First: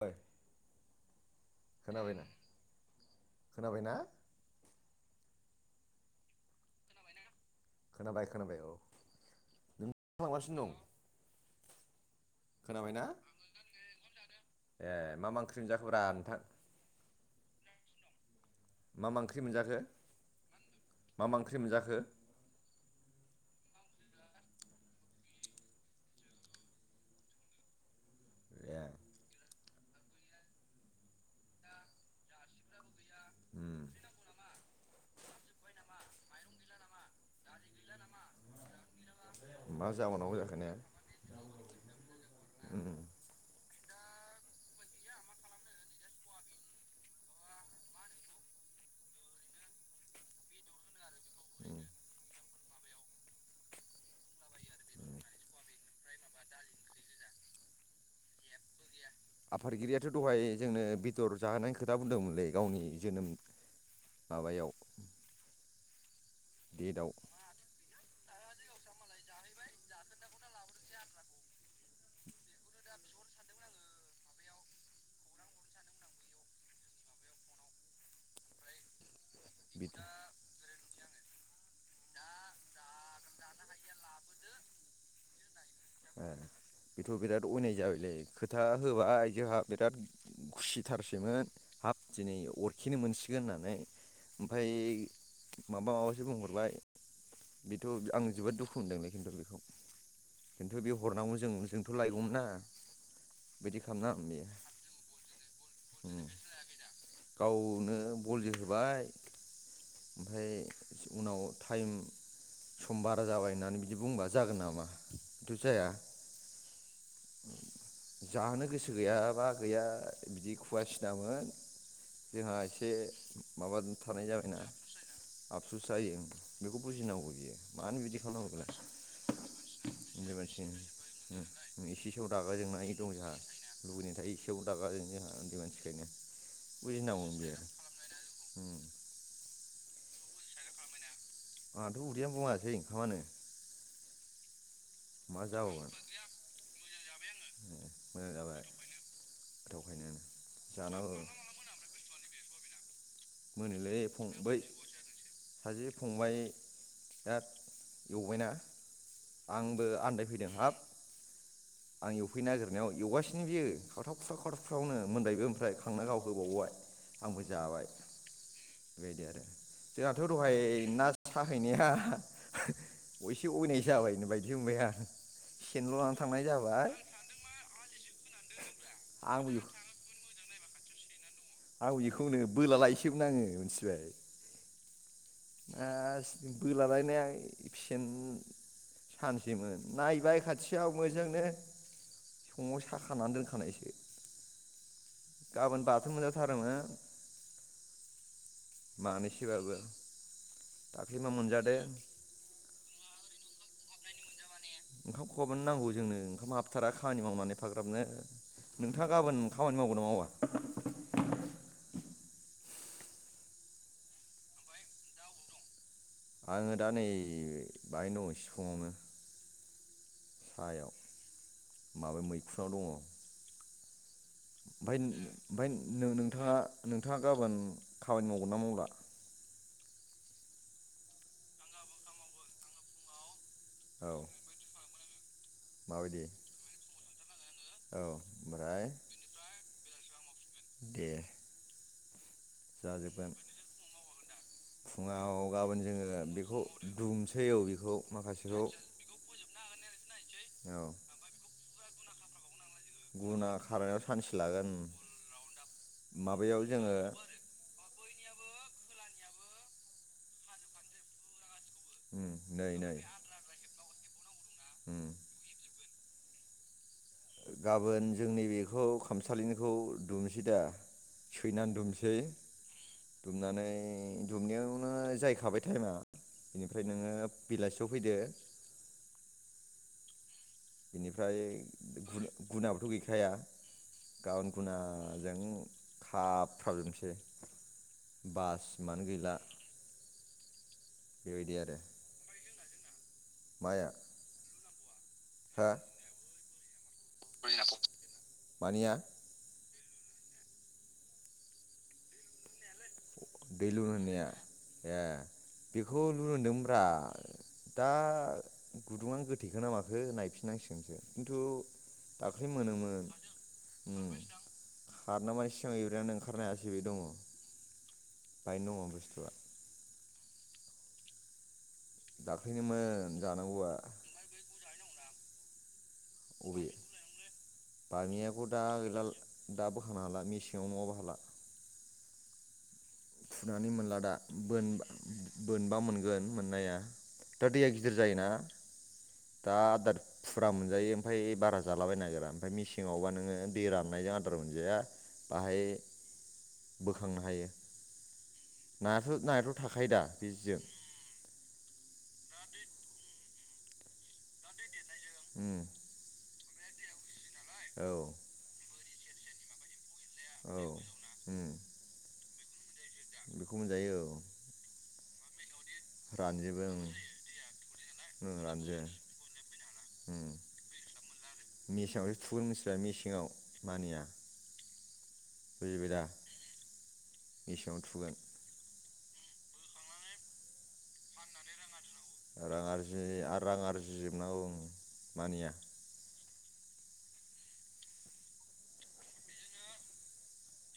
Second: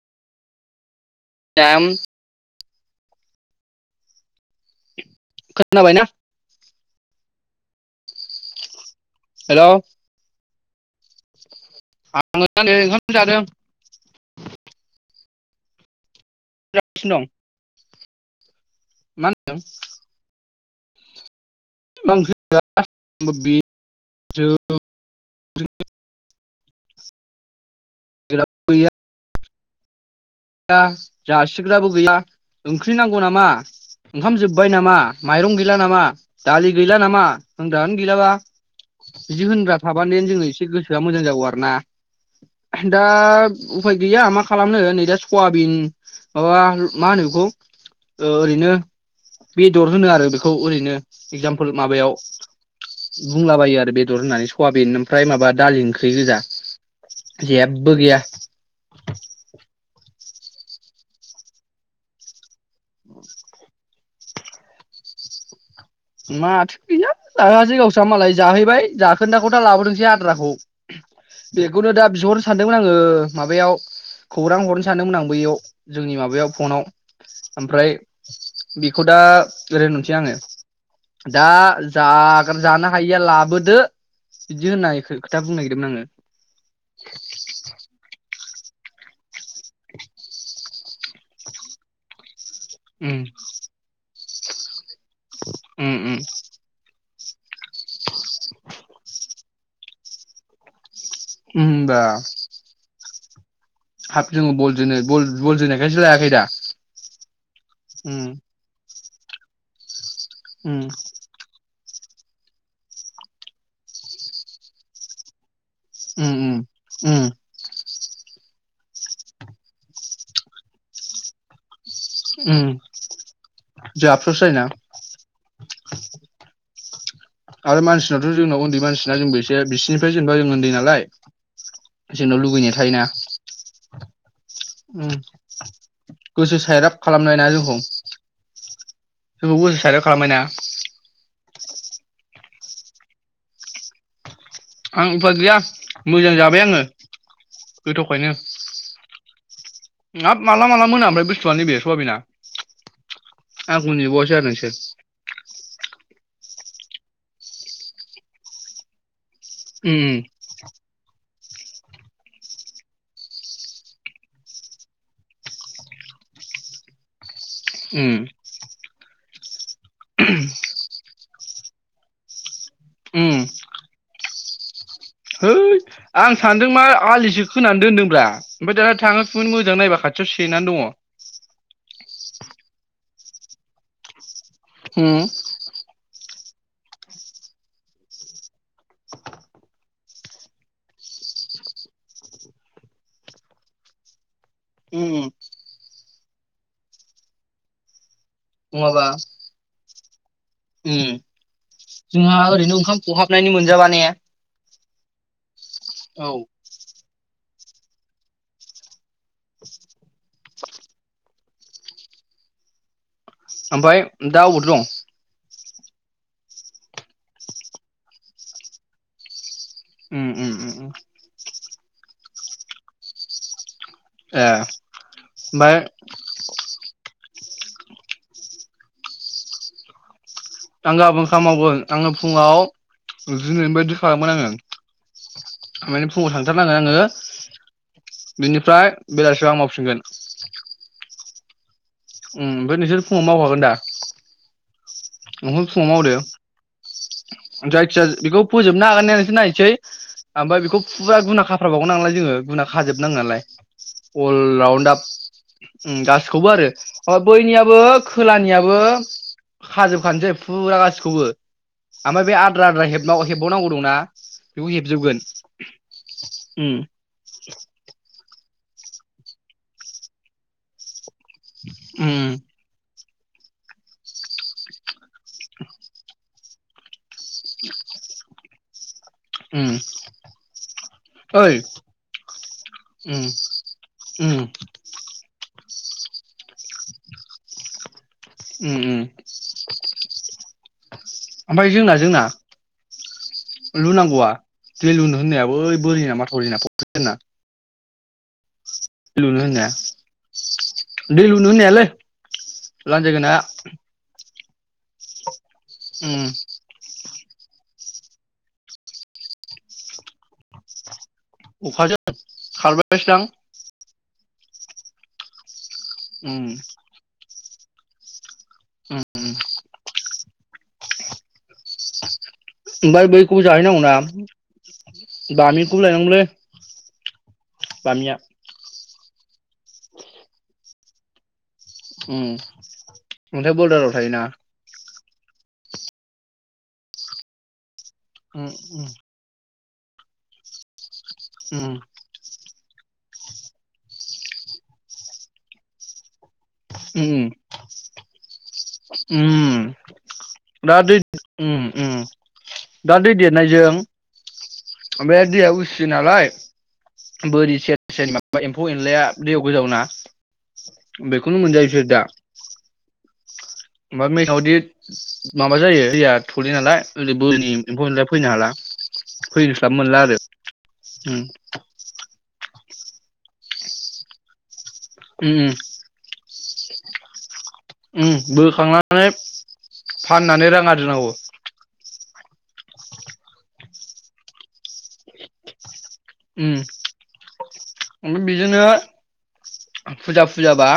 बाय। [unintelligible] खोनाबायना? खोनाबायना? खोनबाय खोनबाय औ। हेल' नोंथांआ मा खालामगासिनो दं? आङो दा नै खोनाबायना ओंखाम जादों। ए मा मा ओंख्रि मोनजाखोब्रा नोंथां? [unintelligible] दं। मा मा मानो ओंख्रि मोनजाखो? मा मा ओंख्रि? मोनजाखो? मा ए [unintelligible] आ जासिग्राबो गैया ओंख्रि ओंख्रि नांगौ नामा उम ओंखाम जोब बाय नामा? माइरं गैला नामा? दालि गैला नामा? होनग्रायानो गैलाबा। बिदि होनग्रा मा थाबादेन जाबावनांगौ जों जाखो एसे ने गोसोआ मोजां जागौ आरोना [unintelligible] उम दा। उफाय गैया मा खालामनो नै दा। सवाबिन माबा मा होनो बेखौ ओरैनो बेदर होनो आरो बेखौ ओरैनो एक्जामपोल उम माबायाव बुंलाबायो आरो बेदर होननानै सवाबिन उम ओमफ्राय माबा दालि ओंख्रि गोजा जेबो गैया। आफादगिरियाथ' दहाय जोंनो बेदर जाहोनायनि खोथा बुंदोंमोनलै। गावनि जोनोम माबायाव। माथो डेटआव गैया [unintelligible] मालाय जाहैबाय जाखोन्दाखौ दा लाबोदोंसै आद्राखौ बेखौनो दा बिहरनो सानदोंमोन आङो माबायाव खौरां हरनो सानदोंमोन आं बैयाव जोंनि माबायाव फनाव ओमफ्राय बिखौ दा बिदि ओरै होनहरसै आङो। दा जा जानो हायिया लाबोदो बिदि होनना खोथा बुंनो नागिरदोंमोन ए बेथ' बिराद अनाय जाबायलै। खोथा होबाय जोंहा बिराद खुसिथारसैमोन हाब दिनै अरखेनो आङो उम मोनसिगोन होननानै ओमफ्राय माबा उम उम माबासो बुंहरबाय। बेथ' आं जोबोद दुखु मोनदोंलै खिन्थु बेखौ। इन्थारबिउ हरनांगौ जों जोंथ' होमबा लायगौमोन ना बिदि खालामनाङामोन हाब बेयो जोङो बल जोनो बल बल जोनायखायसो लायाखै दा गावनो उम बल जोहोबाय ओमफ्राय उम उनाव टाइम सम बारा जाबाय होननानै बिदि बुंबा जागोन नामा बेथ' जाया उ-उ उम जाहोनो गोसो गैयाबा गैया बिदि खुवासिनामोन जोंहा उम एसे माबा जोंहा थानाय आफस'स जाबायना जायोना आफबसुस जायो बेखौ बुजिनांगौ बियो आरो मानो बिदि मानसिनावथ' खालामनांगौ जोंनाव बेलाय उन्दै मानसिना जोंबो एसे बिसिनिफ्राय जेनेबा जों उन्दै नालाय एसे समआव जोंनाव दागा लुगैनाय जोंनानै दं थायोना जोंहा लुबै थायो एसेयाव रागा जों उम जोंहा उन्दै मानसिखायनो गोसो सायराब बुजिनांगौ खालामनाय ना बेयो जोंखौ बायना आंहाथ' उदैआ बुङासै ओंखामानो आं उफाय मा गैया जाबावगोन मोजां जाबाय आङो गोथावखायनो मोजां जाबाय गोथावखायनो हाब माला- माला मोना जानांगौ ओमफ्राय बुस्थुआनो बे सयाबिना आंखौ मोनोलै नेबावासै आरो नोंसोर फंबबाय बिराद एवबायना आंबो उम आन्दायफैदों हाब आं एवफैनो नागिरनायाव एवगासिनो बियो खावथाब फ्राव खावथाबफ्रावनो मोनबायबो ओमफ्राय खांना गाव होबावबाय आंबो जाबाय उम बिदि आरो जोंहाथ' दहाय ना साहैनाया एसे अयनाय जाबायनो बायदि [unintelligible] है सेनल' लाना आं थांनाय सानदों मा जाबाय आलिसो खोना दोनदोंब्ला ओमफ्राय दाना थाङो आंबो थुनो मोजां नायबा खाथियाव से नानो दङ आं बेखौनो बोला लायसोमोन आङो मिथिबाय उम बोलालायनाया सेन सानसैमोन नायबाय खाथियाव मोजोंनो सङाव साखानानै दोनखानायसो उम गाबोन बाथोन मोनजाथारोमोन नङाबा मानैसैबाबो उम जोंहा ओरैनो ओंखाम खहाब हाबनायनि मोनजाबा ने ओंखाम खाहाबानो नांगौ जोंनो ओंखाम हाबथारा खामानि मावनानै एफाग्राबनो नों नोंथाङा गाबोन खामानि मावगोन ना मावा? ओमफ्राय दा अबावथ' दं? आङो दा नै बाहाय न' सिफुङावनो उम उम उम सायाव उम माबा मैखुआव दङ ए ओमफ्राय ओमफ्राय ओमफाय नों-नोंथाङा नोंथाङा गाबोन खामानि मावगोन ना मावला? आं गाबोन खालाम मावगोन आङो फुङाव दिनैनि बायदि औ खालामगोन आङो [inaudible] माने माबायदि फुङाव थांथारनांगोन आङो औ ओमफ्राय बेनिफ्राय बेलासियाव आं मावफिनगोन दे उम ओमफ्राय नोंसोर फुङाव जाजोबगोन मावखागोन दा फुङाव न'खौय गाबोन फुङाव जोङो मावदो बेखौ दुमसै औ जायखिजया बेखौ माखासेखौ फोजोबनो हागोनना हाया नायसै ओमफ्राय औ बेखौ फुरा गुना खाफ्राबावगोन नालाय जोङो गुना खाजोबनांगोन नालाय गुना खारायाव सानसे अल लागोन राअनदाब उम गासिबखौबो माबायाव आरो जोङो ओ बैनियाबो खोलानिया ओ खाजोबखानोसै फुरा गासिखौबो उम ओमफ्राय बे आद्रा नै आद्रा नै हेबाव हेबबावांगौ दंना बेखौ उम हेबजोबगोन उम गाबोन जोंनि बे बेखौ खामसालिनिखौ दुमसै दा। सैनानै उम दुमसै। दुमनानै दुमनायावनो जायै खाबाय टाइमा। बिनिफ्राय नोङो बेलासियाव फैदो। उम। बेनिफ्राय ओइ गु गुुनाबोथ' उम गैखाया उम गाबोन गुनाजों खाफ्राब जोबसै। उ उ। बेबायदि ओमफाय आरो जोंना जोंना। माया लुनांगौआ दै लुनो होननाया हो बै बोरि ना माथावरि ना [unintelligible] [inaudible] लुनो होनाया। दै लुनो होननायालै लानजायगोन हाया दै लुनो होननाया। ए। बेखौ उम [unintelligible] दा गुदुङानो गोथेखो ना माखो नायफिन नांसिगोनसो। खिन्थु अखाजों दाख्लै मोनोमोन खारबायसोदां उम। खारनो माने [unintelligible] ओंखारनो उम हायासै बे दङ। बायनो दङ बुस्थुआ। उमबाय दाख्लैनोमोन बैखौबो जाहै जानांगौआ नांगौ ना। बामि। अबे बामिया बामियाखौ दा गैला दा बोखानो हाला मेसेङाव नङाबा हाला। [unintelligible] उम। अन्थाइ फुनानै बरदाराव मोनला दा थायोना बोन बोनबा मोनगोन मोननाया दा दैया [unintelligible] जायोना उम दा आदार फुरा मोनजायो। ओमफ्राय बारा उम जालाबायनो नागिरा ओमफ्राय मेसिन मेसेंङावबा नोङो दै राननायजों आदार मोनजाया बाहाय बोखांनो उम हायो। नायाथ' उम नायाथ' थाखायो दा बिजों दा दै उम उम। दा दै देरनायजों ओमफ्राय दैया उम उसियो नालाय बोरि औ सेर सेर माबा एम्फौ एन अलाया दैयाव गोजावना औ उम बेखौनो मोनजायो इसोर दा। बेखौ मोनजायो। मा औ मैथावदि मा माबा जायो दैया थौलि रानजोबो नालाय ओं ओरै बोरनि एम्फौ एनाया फैनो ओं हाला रानजो फैनोस्लाबो मोनला आरो उम मेसेङावसो थुगोन मिथिबाय मेसेङाव मानिया [inaudible] बुजिबायदा? उम बोखांना माने फाननानै रां आरजि नांगौ। जोबनांगौ औ मानिया। उम ओमफ्राय बेजोंनो फुजा फुजाबा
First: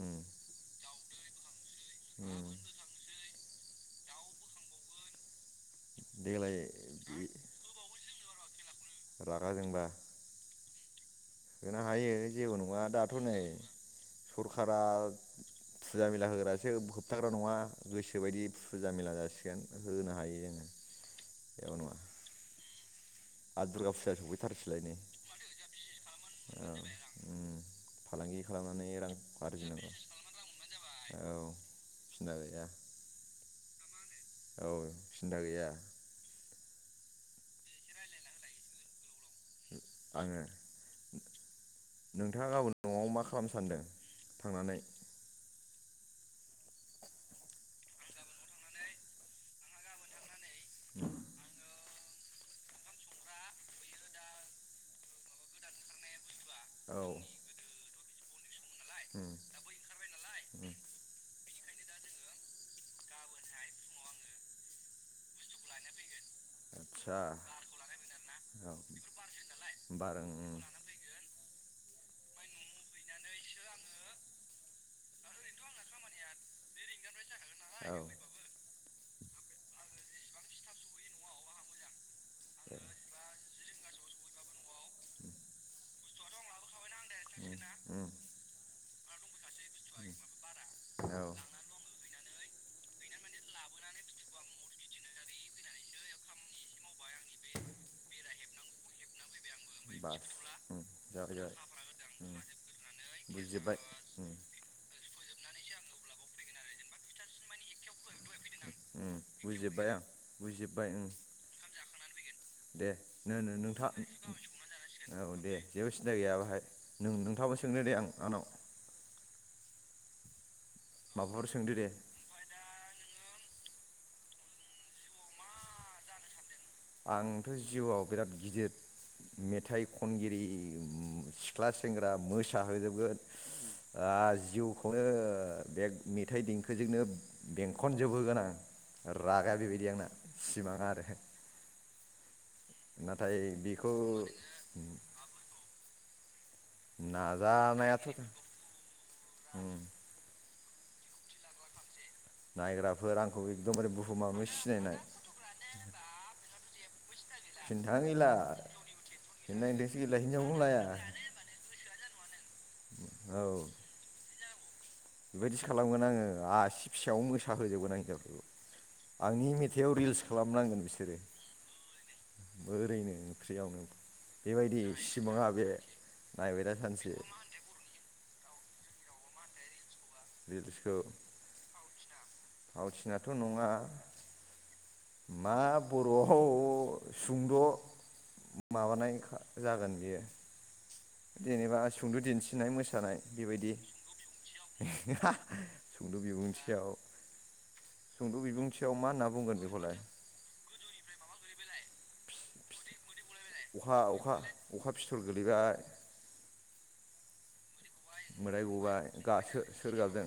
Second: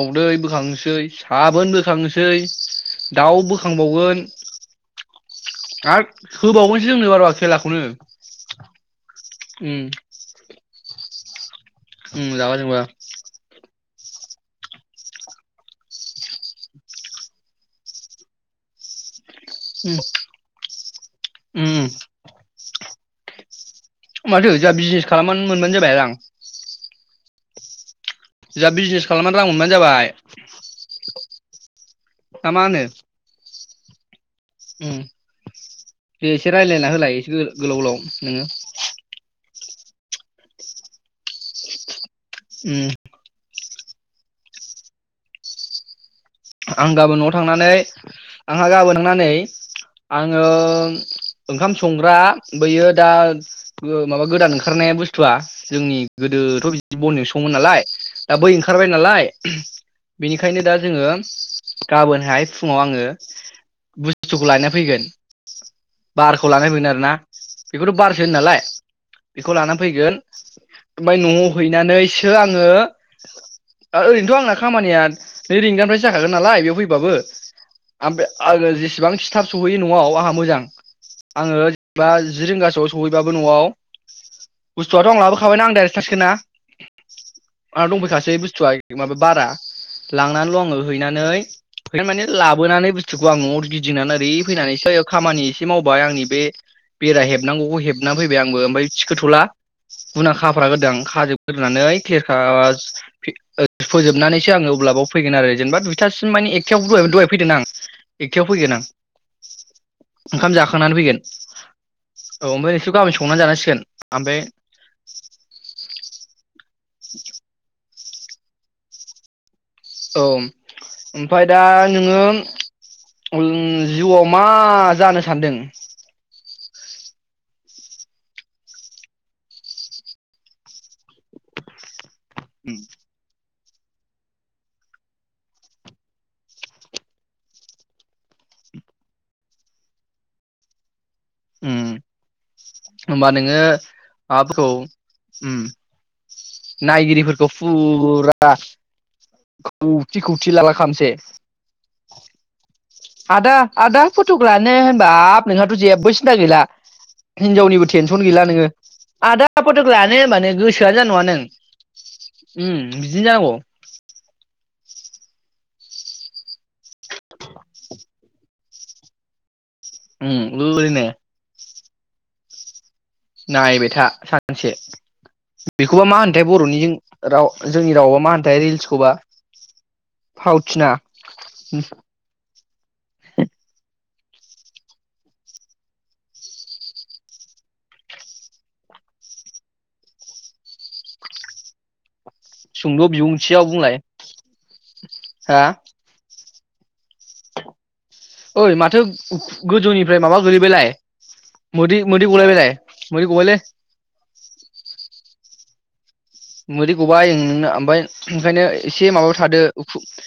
उम बोखांसै साबोनबो बोखांसै उम दाउ बो बोखांबावगोन। आरो देग्लाय होबावनोसो जोंनो बाराबा खेलाखौनो। रागा उम। जोंबा होनो हायो उम जेबो रागा जोंबा नङा दाथ' नै सरखारारा फुजा मेला होग्रासो होबथाग्रा नङा गोसोबायदि फुजा मेला जासि उम होनो हायो जोङो उम बेयाव नङा। आरो दुर्गा फुजा माथो जोंहा सफैथारसैलाय नै बिजनेस खालामनानै मोनबानो जाबाय रां। औ उम फालांगि जोंहा खालामनानै बिजनेस खालामनानै रां मोनबानो आरजिनांगौ जाबाय। औ सिन्था नामा गैया होनो? [inaudible] औ उम सिन्था गैया। दे एसे रायलायना होलाय इसे गो-गोलाव गोलाव नोङो। आङो नोंथाङा गाबोन उम न'आव मा खालामनो सानदों? थांनानै आं गाबोन न'आव थांनानै आंहा गाबोन थांनानै आं ओ आंखाम स संग्रा बैयो दा माबा गोदान ओंखारनाया बुस्थुआ जोंनि गोदोथ' औ बिदि बनजोंसो सोङोमोन नालाय दा बै ओंखारबाय नालाय उम बेनिखायनो उम दा जोङो गाबोनहाय फुङाव आङो बुस्थुखौ लायना फैगोन। बारखौ लानानै फैगोन आरोना आदसा बेखौथ' बारसो होन नालाय औ बेखौ लानानै फैगोन बार ओं ओं ओमफ्राय न'आव हैनानैसो आङो ओरैनोथ' आंना खामानिया नै रिंगानिफ्रायसो जाखागोन नालाय बेयाव फैबाबो औ [unintelligible] इसिबां खिथाब सहैयो न'आव आंहा मोजां आङोेनबा जि रिंगासोआव सहैबाबो न'आव बुस्थुआथ' आं लाबोखाबायना आं दायरेक थांसिगोन ना। आंना उम दंफैखासै बुस्थुवा माबा बारा लांनानैल' आं औ हैनानै माने लाबोनानै बुस्थुखौ आं न'आव गिदिंनानै ओरै फैनानै एसे खामानि एसे मावबाय आंनि बे बेरा हेबनांगौखौ हेबनानै फैबाय आंबो ओमफ्राय थिखोथ'ला। बास गुना खाफ्रा उम ग्रोदों जाबाय जाबाय खाजोबग्रोनानै खेरखा उम बुजिजोब्बाय उम थुखोजोबनानैसो आङो अब्लाबाव फैगोन आरोे जेनबा दुइथासिम मानि एखथायाव दहाय फैदों आं। एकथायाव फैगोन आं उम बुजिजोबबाय आं ओंखाम बुजिजोबबाय जाखांनानै ओ फैगोन औ ओमफ्राय दे नोंसोर गाबोन संनानै नो-नो- जानांसिगोन नोंथा ओमफ्राय औ दे जेबो सिन्था गैया बाहाय। नों नोंथांङाबो सोंनो दे आं आनाव औम। ओमफाय दा सोंदो दे नोङो उम जिउआव मा जानो सानदों? आंथ' जिउआव बिराद गिदिर मेथाइ खनगिरि सिख्ला सेंग्रा दा मोसाहोजोबगोन आ जिउखौनो बे मेथाइ देंखोजोंनो बेंखनजोबहोगोन आं रागा बेबायदि आंना सिमाङा आरो। उम होमबा नाथाय नोङो बेखौ माबाफोरखौ ओम नायगिरिफोरखौ नाजानायाथ' फुरा खौसे खौ फुथि लाला खालामसै नायग्राफोर आंखौ आदा एकदमबारे आदा बुहुमावनो फट'कनो सिनायनाय होनबा नोंहाथ' जेबबो सिन्था गैला। हिनजावनिबो टेनसन गैला नोङो आदा फथक सिन्नायदोंसो गैला लानो होनबानो हिनजावखौनो लाया गोसोआनो जानाय नङा नों उम बिदिनो जांगौ बेबायदि खालामगोन आङो आसि फिसायाव मोसाहोजोबगोन आं हिनजाव आंनि मे थायाव रिल्स उम खालामनांगोन ओरैनो बिसोरो ओरैनो ओंख्रियावनो नायबाय था सानसे बेबायदि सिमाङा बे बेखौबा मा होनथाय नायबाय दा बर'नि सानसे राव जोंनि रावबा मा होनथाय रिल्स खौबा। रिल्सखौ फावथिनाथ' नङा। मा बर'आव सुंद' माबानाय जागोन बियो जेनेबा सुंद' दिन्थि सुंद' बिबुंथियाव बुंलाय। हा [unintelligible] बिबुंथियाव सुंद' ओइ बिबुंथियाव माथो मा होनना बुंगोन बेखौलाय गोजौनिफ्राय माबा गोलैबायलाय मोदै मोदै गलायबायलाय मोदै गबायलै। अखा अखा अखा [unintelligible] मोदै गबाय उम नोंना ओमफ्राय। ओंखायनो मोदाय गबाय एसे माबायाव गासो थादो सोर गाबदों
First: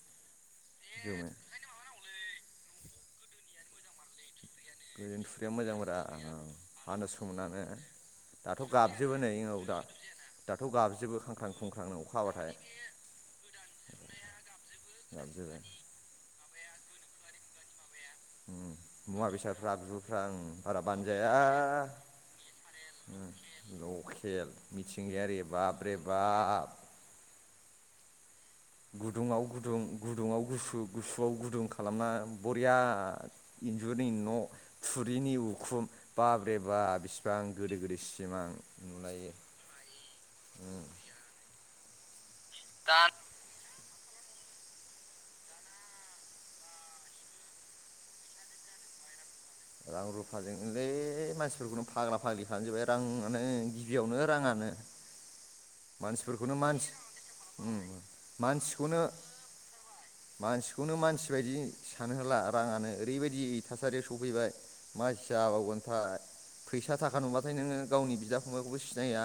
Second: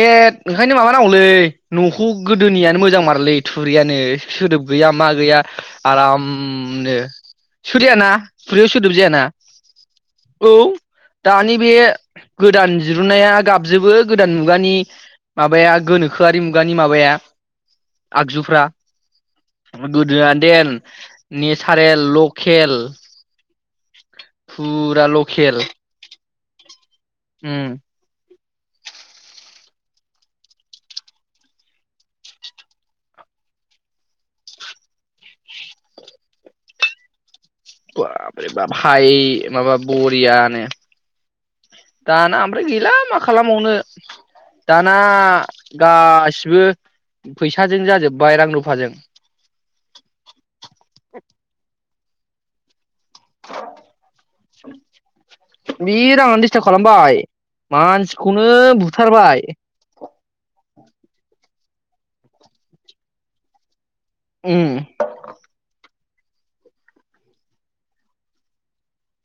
ए ओंखायनो माबानांगौलै जोमो न'खौ गोदोनियानो मोजां मारलै थुरियानो। सोदोब गैया मा गोजोन गैया थुरिया मोजांब्रा आरामनो हानो सोमोनानो सोदायाना दाथ' थुरियाव सोदोब गाबजोबो जायाना। नै औ दा औ दाथ' गाबजोबो खांख्रां दानि बे खुंख्रांनो अखा हाबाथाय गोदान दिरुन नाया गाबजोबो गोदान मुगानि गाबजोबो माबाया गोनोखोआरि मुगा नि माबाया आगजुफ्रा उम मुवा बेसादफ्रा गोदो बिगुरफ्रा ओं देन बारा बानजाया नेसारेल लकेल। लकेल फुरा मिथिंगायारि लकेल बाब रे बाब। [unintelligible] उम गुदुङाव गुदुं गुदुङाव गुसु गुसुआव गुदुं खालामना बरिया इन्जुरनि न' थुरिनि उखुम बाब्रे बा बिस बाब रे बाब भाय माबा बरियानो। उम दा ना। ओमफ्राय गैला मा खालामबनो। दाना गाससिबो फैसाजों जाजोब्बाय रां रुफाजों। रां रुफाजोंलै मानसिफोरखौनो। फाग्ला फाग्लि खालाम जोबबाय आरोना। रांआनो गिबियावनो रांआनो बे राङानो मानसिफोरखौनो दिस्टार्ब मानसि खालामबाय मानसिखौनो मानसिखौनो बुथारबाय मानसिखौनो मानसि बायदि। सानो होला राङानो ओरैबायदि थासारियाव सफैबाय। उम मा जाबावगोन थाय। फैसा थाखा नुबाथाय नोङो गावनि बिदा फंबायखौबो सिनाया।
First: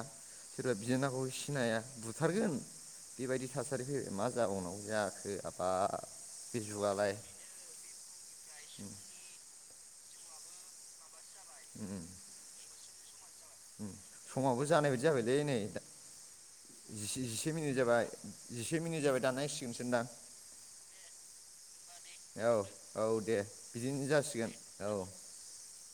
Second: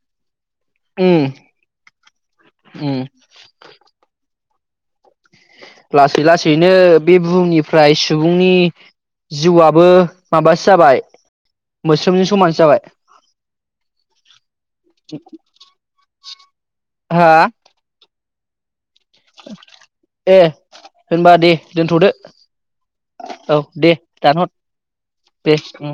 सोरबा उम बिनानावखौ सिनाया बुथारगोन उम बेबायदि थासारिखौ मा। मा जाबावनांगौ जाखो। आफा लासै बे लासैनो जुगालाय बे बुहुमनिफ्राय सुबुंनि जिउआबो। माबासो जाबाय। मोस्रोमजों समानोसो जाबाय समावबो जानाय बायदि जाबायलै नै जि हा जिसे मिनिट जाबाय उ से मिनिट जाबाय दानांसिगोनसोदां ए होनबा दे दोनथ'दो औ औ दे औ दे बिदिनो दानहर जासिगोन औ दे उम